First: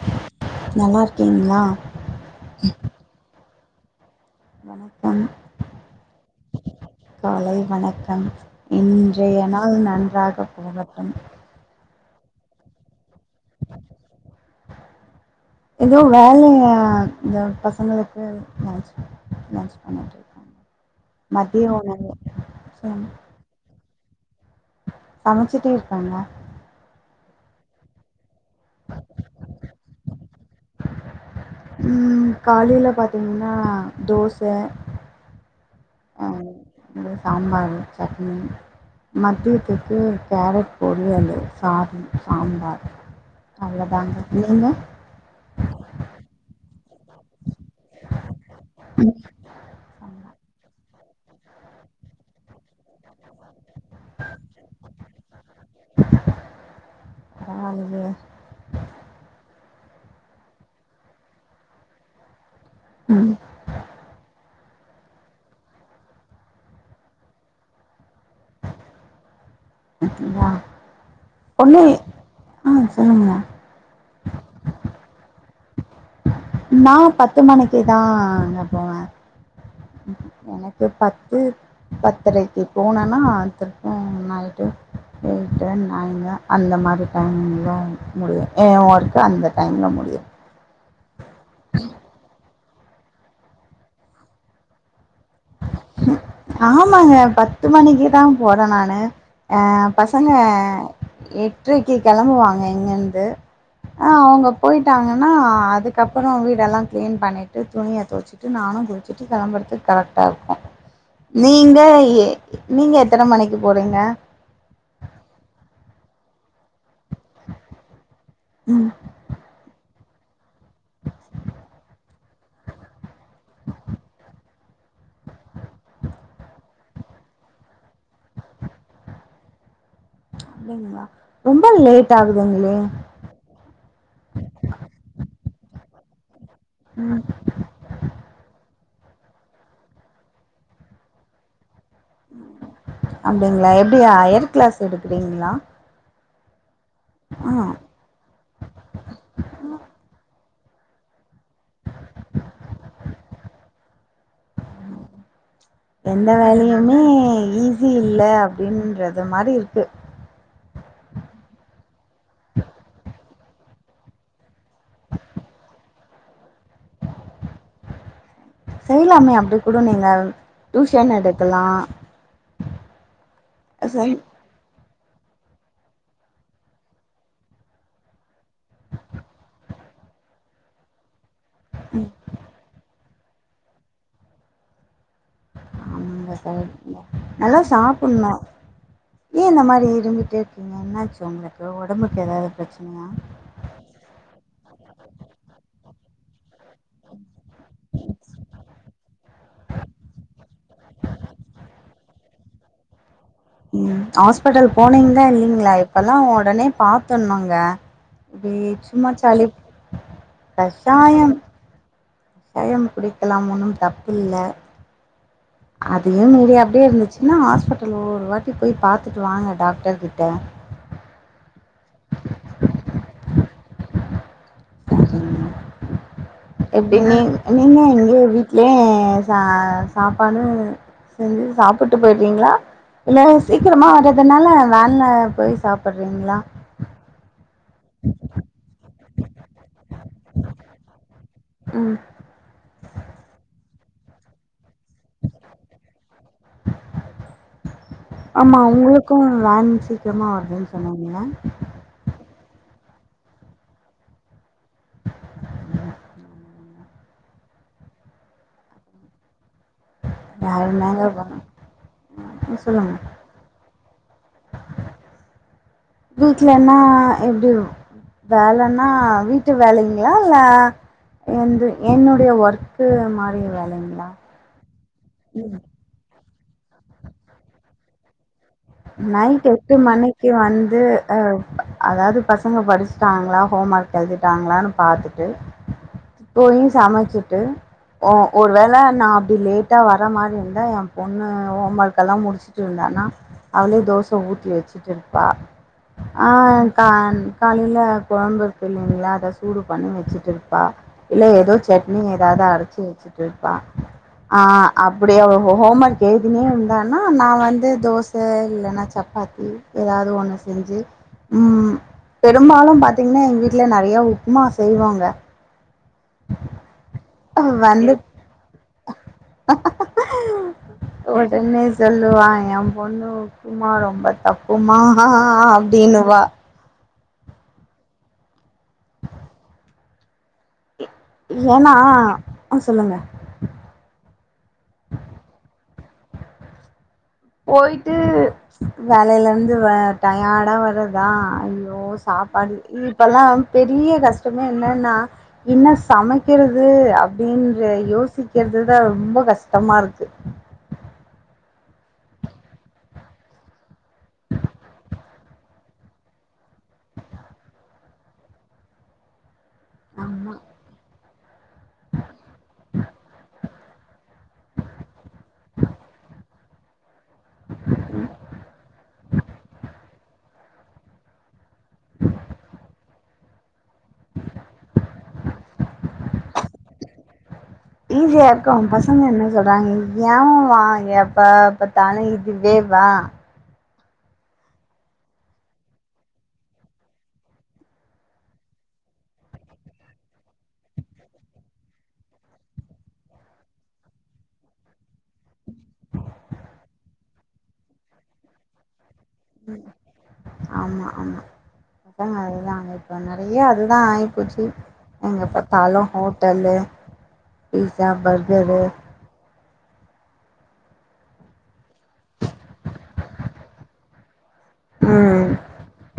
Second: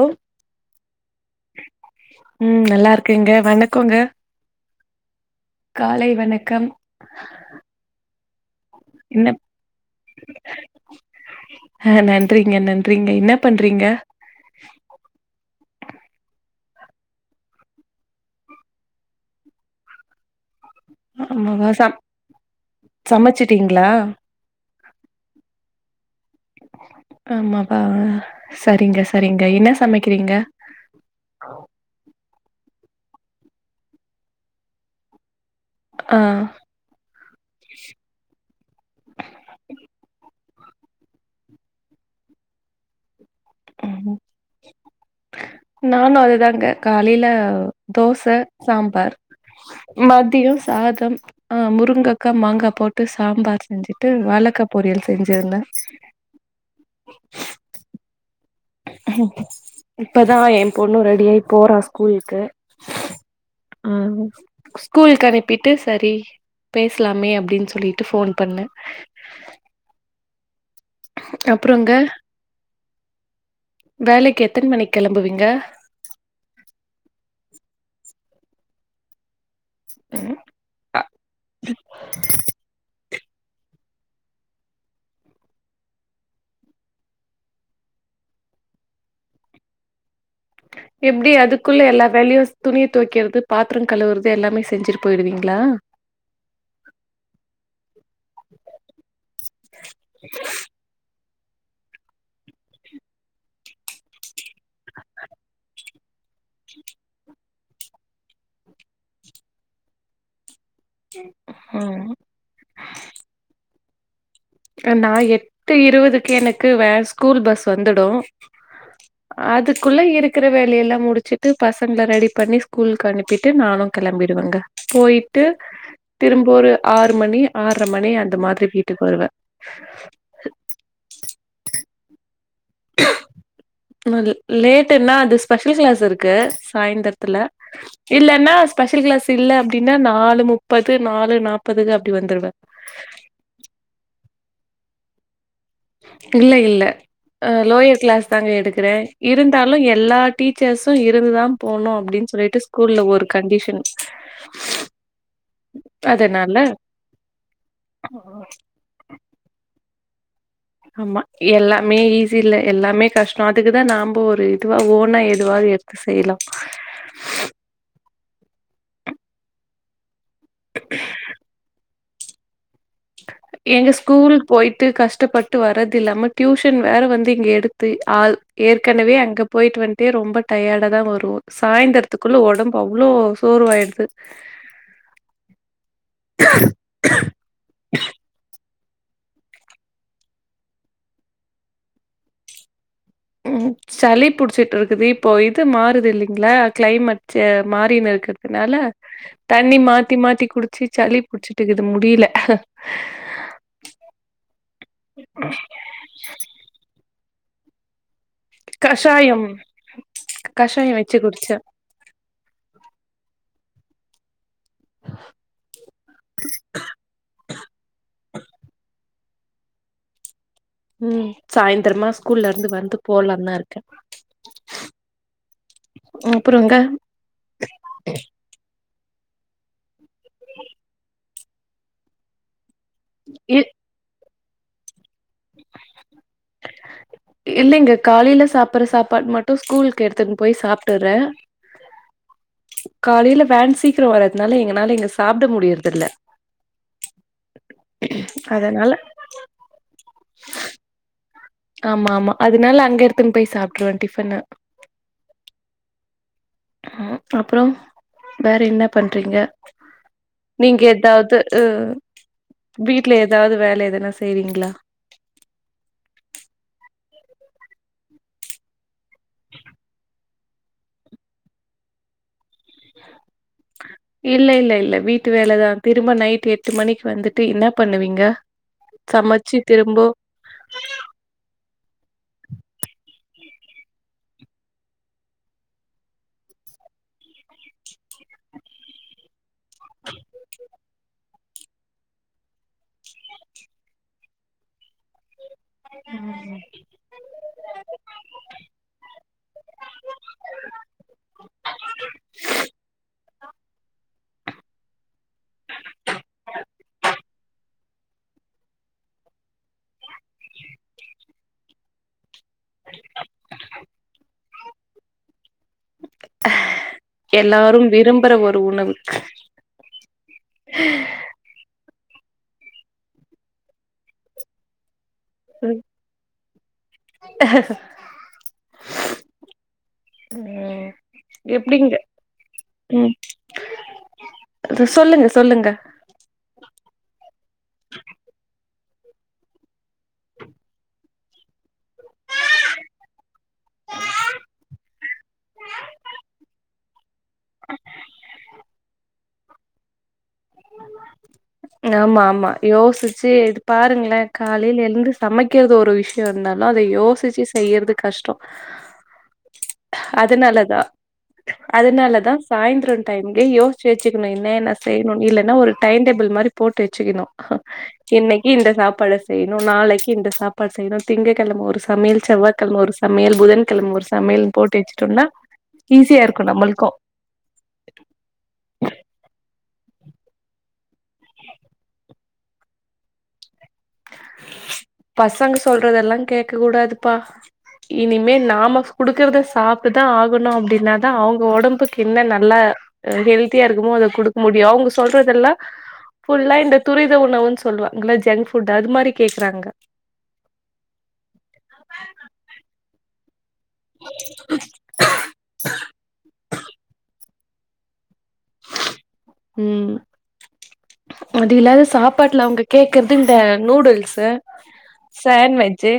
ஓ நல்லா இருக்கீங்களா ம் நல்லா இருக்கேங்க வணக்கோங்க வணக்கம் காலை வணக்கம் காலை வணக்கம் என்ன இன்றைய நாள் நன்றாக போகட்டும் ஆ நன்றிங்க நன்றிங்க என்ன பண்றீங்க ஏதோ வேல இந்த பசங்களுக்கு நாச்சுன் [unintelligible] மதிய உணவு செய்யணு ட்டிங்களா சமச்சிட்டே இருக்காங்க ஆமாபா சரிங்க சரிங்க என்ன சமைக்கிறீங்க ம் காலையில பாத்தீங்கன்னா தோச ஆ இங்க சாம்பாரு சட்னி மத்தியத்துக்கு கேரட் பொரியலு சார்ன் சாம்பார் ம் அவ்ளோதாங்க நீங்க நானு அதுதாங்க காலையில தோச ம். சாம்பார் சாம்பார். மதியோ சாதம் ஆ முருங்கக்கா மாங்கா போட்டு சாம்பார் செஞ்சுட்டு வாழக்கா பொரியல் செஞ்சிருந்தே [unintelligible] இப்பதா என் பொண்ணு ரெடியாயி போறா ஸ்கூலுக்கு ம். ம்ம் ஸ்கூல்க்கு அனுப்பிட்டு சரி பேசலாமே அப்டின் சொல்லிட்டு ஃபோன் பண்ணே அப்புறங்க ஒண்ணுனே ஆ சொல்லுங்மா வேலைக்கு எத்தன் மணிக் கெளம்புவீங்க நா பத்து மணிக்கு தாங்க போவே ம் எனக்கு பத்து பத்தரைக்கு போனன்னா திர் ம் நைட்டு எயட்டு நைனு அந்த மாரி டைமிங்கில முடியும் என் ஒர்க்கு அந்த டைம்ல முடியும் எப்படி அதுக்குள்ள எல்லா வேலயுஸ் துணி துவக்கிறது பாத்திரம் கழுவுறது எல்லாமே செஞ்சுட்டு போயிடுவீங்களா ம் ஆமாங்க பத்து மணிக்கு தா போறே நானு அ பசங்க எட்டரைக்கு கிளம்புவாங்க இங்க இருந்து ஆ அவங்க போயிட்டாங்கன்னா அதுக் கப்புறோ வீடெல்லா க்ளீன் பண்ணிட்டு துணிய துவச்சிட்டு நானு குளிச்சிட்டு கிளம்புறதுக்கு கரெக்டா இருக் நீங்க ம் ஏ நீங்க எத்தன மணிக்கு போறீங்க அ நா எட்டு இருவதுக்கு எனக்கு வே ஸ்கூல் பஸ் வந்துடு ம் அதுக்குள்ள இருக்குற வேலையெல்லா முடிச்சுட்டு பசங்கல ரெடி பண்ணி ஸ்கூலுக்கு அனுப்பிட்டு நானு கெளம்பிடுவங்க போயி ட்டு திரும்ப ஒரு ஆறு மணி ஆற்ர மணி அந்த மாதிரி வீட்டுக்கு வருவே அப்டிங்ளா ரொம்ப லேட் ஆகுதுங்ளே என்னது லேட்டுன்னா அது ஸ்பெஷல் கிளாஸ் இருக்கு ம் சாய்ந்தரத்துல இல்லன்னா ஸ்பெஷல் கிளாஸ் இல்ல அப்டினா நாலு முப்பது நாலு நாப்பதுக்கு அப்டி வந்துருவே அப்டிங்ளா எப்டி ஆ ஹையர் கிளாஸ் எடுக்குறீங்ளா இல்ல இல்ல அ லோயர் கிளாஸ் தாங்க எடுக்குறே இருந்தாலு எல்லா டீச்சர்ஸு இருந்துதா போனோ அப்டின் சொல்லிட்டு ஸ்கூல்ல ஒரு கண்டிஷன் எந்த அதனால வேலையுமே ஈஸி இல்ல அப்டின்றது மாரி இருக்கு ஆமா எல்லாமே ஈஸி இல்லா எல்லாமே கஷ்ட அதுக்குதா நாம்ப ஒரு இதுவா ஓனா எதுவாது எடுத்துக் [unintelligible] செய்லா செய்லாமே அப்டி கூட நீங்க டியூஷன் எடுக்கலா எங்க சரி ஸ்கூல் போய்ட்டு கஷ்டப்பட்டு வர்றதில்லாம டியூஷன் வேற வந்து இங்க எடுத்து ஆள் ஏற்கனவே அங்க போயிட்டு வந்ட்டே ரொம்ப டயர்டா தா வருவோ ம் சாய்ந்தரத்துக்குள்ள ஒடம்பு அவ்ளோ சோர்வாயிடுது ஆமாங்க சகோதரி நீங்க நல்லா சாப்புட்ணு ஏ இந்த மாரி இரும்பிட்டே இருக்கீங்க என்னாச்சு உங்களுக்கு ஒடம்புக்கு எதாவ்து பிரச்சனையா ம் சளி புடிச்சிட்ருக்குது இப்போ இது மாறுது இல்லைங்ளா கிளைமேட்டு மாறினு இருக்குறதுனால தண்ணி மாத்தி மாத்தி குடிச்சு சளி புடிச்சுட்டுக்குது முடியில ம் ஹாஸ்பட்டல் போனீங்ளா இல்லைங்ளா இப்பலா ஒடனே பாத்துர்ணுங்க வே சும்மா கஷாயம் சளிப் வச்சு கஷாயம் குடிச்சேன். கசாயம் குடிக்கலாம் ஒன்னும் தப்பு இல்ல அதையும் மீறி அப்டியே இருந்துச்சுனா ஹாஸ்பிட்டல்ல ஒரு வாட்டி போய் பாத்துட்டு வாங்க டாக்டர்கிட்ட ம் சாய்ந்தரமா ஸ்கூல்லருந்து வந்து போலான் தா இருக் அப்புறங்க எப்டி நீங் நீங்க எங்க ஒரு ஏ சா சாப்பானு செஞ்சு சாப்புட்டு போய்ட்றீங்ளா இல்ல இ சீக்கிரமா வர்றதுனால வேன்ல போயி சாப்புட்றீங்ளா இல்லைங்க காலைல சாப்புட்ற சாப்பாடு மட்டு ஸ்கூலுக்கு எடுத்துன் போயி சாப்ட்டுறே ம் காலைல வேன் சீக்கிர வர்றதுனால எங்கனால எங்க ஸ் சாப்ட முடியற்தில்ல அதனால ஸகூல் வேன் சீக் க்கரமா வருதுன் சொன்னாங்கெ ஆமாம்மா அதுனால அங்க எடுத்துன் போயி சாப்ட்ருவே டிஃபனு ஆ அப்றோ வேற என்ன பண்றீங்க வேற நீங்க என்னங்க பண்ண எதாவ்து ம் ம் சொல்லுங்க வீட்ல எதாவ்து வேல எதனா செய்றீங்ளா வீட்லனா எப்டி வேலன்னா வீட்டு வேலைங்களா இல்ல என்து என்னுடய ஒர்க்கு மாரிங்ளா இல்ல இல்ல இல்ல வீட்டு வேலதா திரும்ப நைட்டு் எட்டு மணிக்கு வந்துட்டு என்னா பண்ணுவீங்க நைட்டு சமைச்சு எட்டு திரும்ப மணிக்கு வந்து அ அதாது பசங்க படிச்சிட்டாங்களா ஹோம் ஒர்க் எழுதிட்டாங்களான்னு பாத்துட்டு போயீ சமச்சிட்டு ஒ ஒருவேள நா அப்டி லேட் டா வர்ர மாரி இருந்தா எ பொண்ணு ஹோம் ஒர்க்கெலா முடிச்சுட்டு இருந்தானா அவளே தோச ஊத்தி வச்சுட்ருப்பா ஆ கான் காலைல கொழம்பு இருக்கு இல்லிங்களா அத சூடு பண்ணி வச்சுட்ருப்பா இல்ல எதோ சட்னி ஏதாவது அரச்சி வச்சுட்டு இருப்பா ஆ அப்டி அவ ஹோ ஹோம் ஒர்க் எழுதினே இருந்தானா நா வந்து தோஸ் சே இல்லனா சப்பாத்தி எதாது ஒன்னு செஞ்சி ம் பெரும்பாலு பாத்திங்கன்னா எங்க வீட்ல நெறயா உப்புமா செய்வாங்க [inaudible] எல்லாரும் வந்து விரும்புற ஒரு உணவு ன்னே செல்லுவா எ பொண்ணு உப்புமா ரொம்ப தப்பு ஓ மாஹா அப்டின்னு வா அஹக அ ஏன்னா எப்டிங்க ஆ சொல்லுங்க. ம் தே சொல்லுங்க சொல்லுங்க போயிட்டு வேலைலந்து வே டயார்டா வர்ரதா ஐயோ ஓ சாப்பாடு இப்பெலா பெரிய கஷ்டமே என்னான்னா இன்னா சமக்கிறது அப்டின்ற யோசிக்கிறதுதா ரொம்ப கஷ்டமா இருக்கு ம்மா ஆமா ஆமா யோசிச்சி இது பாருங்களே காலைல எழுந்து சமக்கிறது ஒரு விஷ் இருந்தாலு அத யோசிச்சி செய்யறது கஷ்டோ ஆமா அதுனால தா அதனால தா சாயந்தரோ டைம்லே யோச் சி வச்சிகணு என்ன என்னா செய்ணு இல்லனா ஒரு டைம் டேபிள் மாரிப் போட்டு வச்சுக்கணு அ இன்னிக்கி இந்த சாப்பாட செய்ணு நாளக்கி இந்த சாப் பாடு செய்ணு திங்கக்கெழம ஒரு சமயல் செவ்வாக்கெழம ஒரு ச மயல் புதன் கெழம ஒரு சமயல் போட்டு வச்சுட்டோனா ஈஸியா இருக்கு நம்மளுக்கு ஈஸியா இருக்கு பசங்க என்ன சொல்றாங்கங் ஏமா எ எப்பபாத்தாலு இதுவே வா பசங்க சொல்றதெல்லா கேக்க கூடாதுபா இனிமே நாம குடுக்குறத சாப்ட்டுதா ஆகணு அப்டின்னாதா அவுங்க ஒடம்புக்கு இன்ன நல்லா எ ஹெல்தியா இருக்குமோ அத குடுக்க முடியு அவுங்க சொல்றதெல்லா ஃபுல்லா இந்த துரித உணவுனு சொல்லுவ ங்கள ஜங்க் ஃபுட் அது மாரி கேக்குறாங்க ஆமா ஆமா அதுதா அதுதா இப்ப நெறைய அதுதா ஆயிப்போச்சு எங்க பாத்தாலு ஹோட்டல்லு பீசா பர்கரூ ம் அது இல்லாது சாப்பாட்டுல அவுங்க கேக்குறது இந்த நூடுல்ஸு ம் சாண்ட் வெஜ்ஜி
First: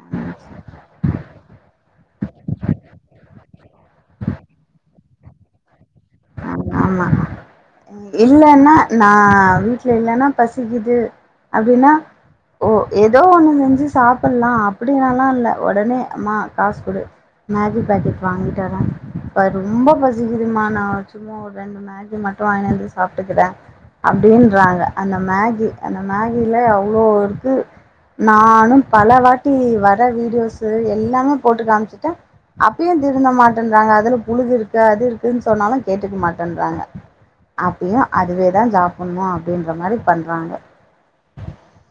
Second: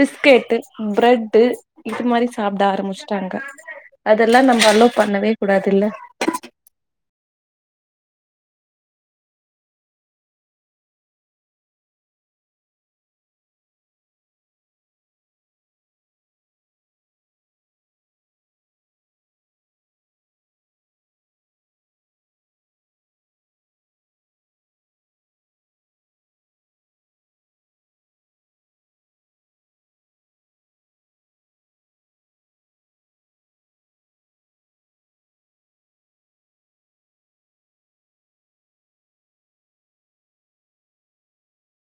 பிஸ்கெட்டு பிரெட்டு இது மாரி சாப்ட ஆரம்பிச்சுட்டாங்க அதெல்லா நம்ம அலோ பண்ணவே கூடாது இல்ல [inaudible] ஆமா இல்லான்னா நா வீட்ல இல்லன்னா பசிக்குது அப்டின்னா ஓ எதோ ஒண்ணு செஞ்சு சாப்லா அப்டின்னெல்லா இல்லா ஒடனே அம்மா காசு குடு மேஜி பேக்கெட் வாங்கிட்டரே மா ரொம்ப பசிகுதுமா நா சும்மா ஒரு ரெண்டு மேகி மட்டு வாங்கினந்து சாப்ட்டுக்கிறே அப்டீன்றாங்க அந்த மேகி அந்த மேகில அவ்ளோ இருக்கு நானு பல வாட்டி வர வீடியோஸ்சு எல்லாமே போட்டு காமிச்சுட்டே அப்பயு திருந்த மாட்டேன்றாங்க அதுல புழுகு இருக்கு அது இருக்குன்னு சொன்னாலு கேட்டுக்க மாட்டேன்றாங்க அப்பயு அதுவே தா சாப்ண்ணு அப்டின்ற மாரி பண்றாங்க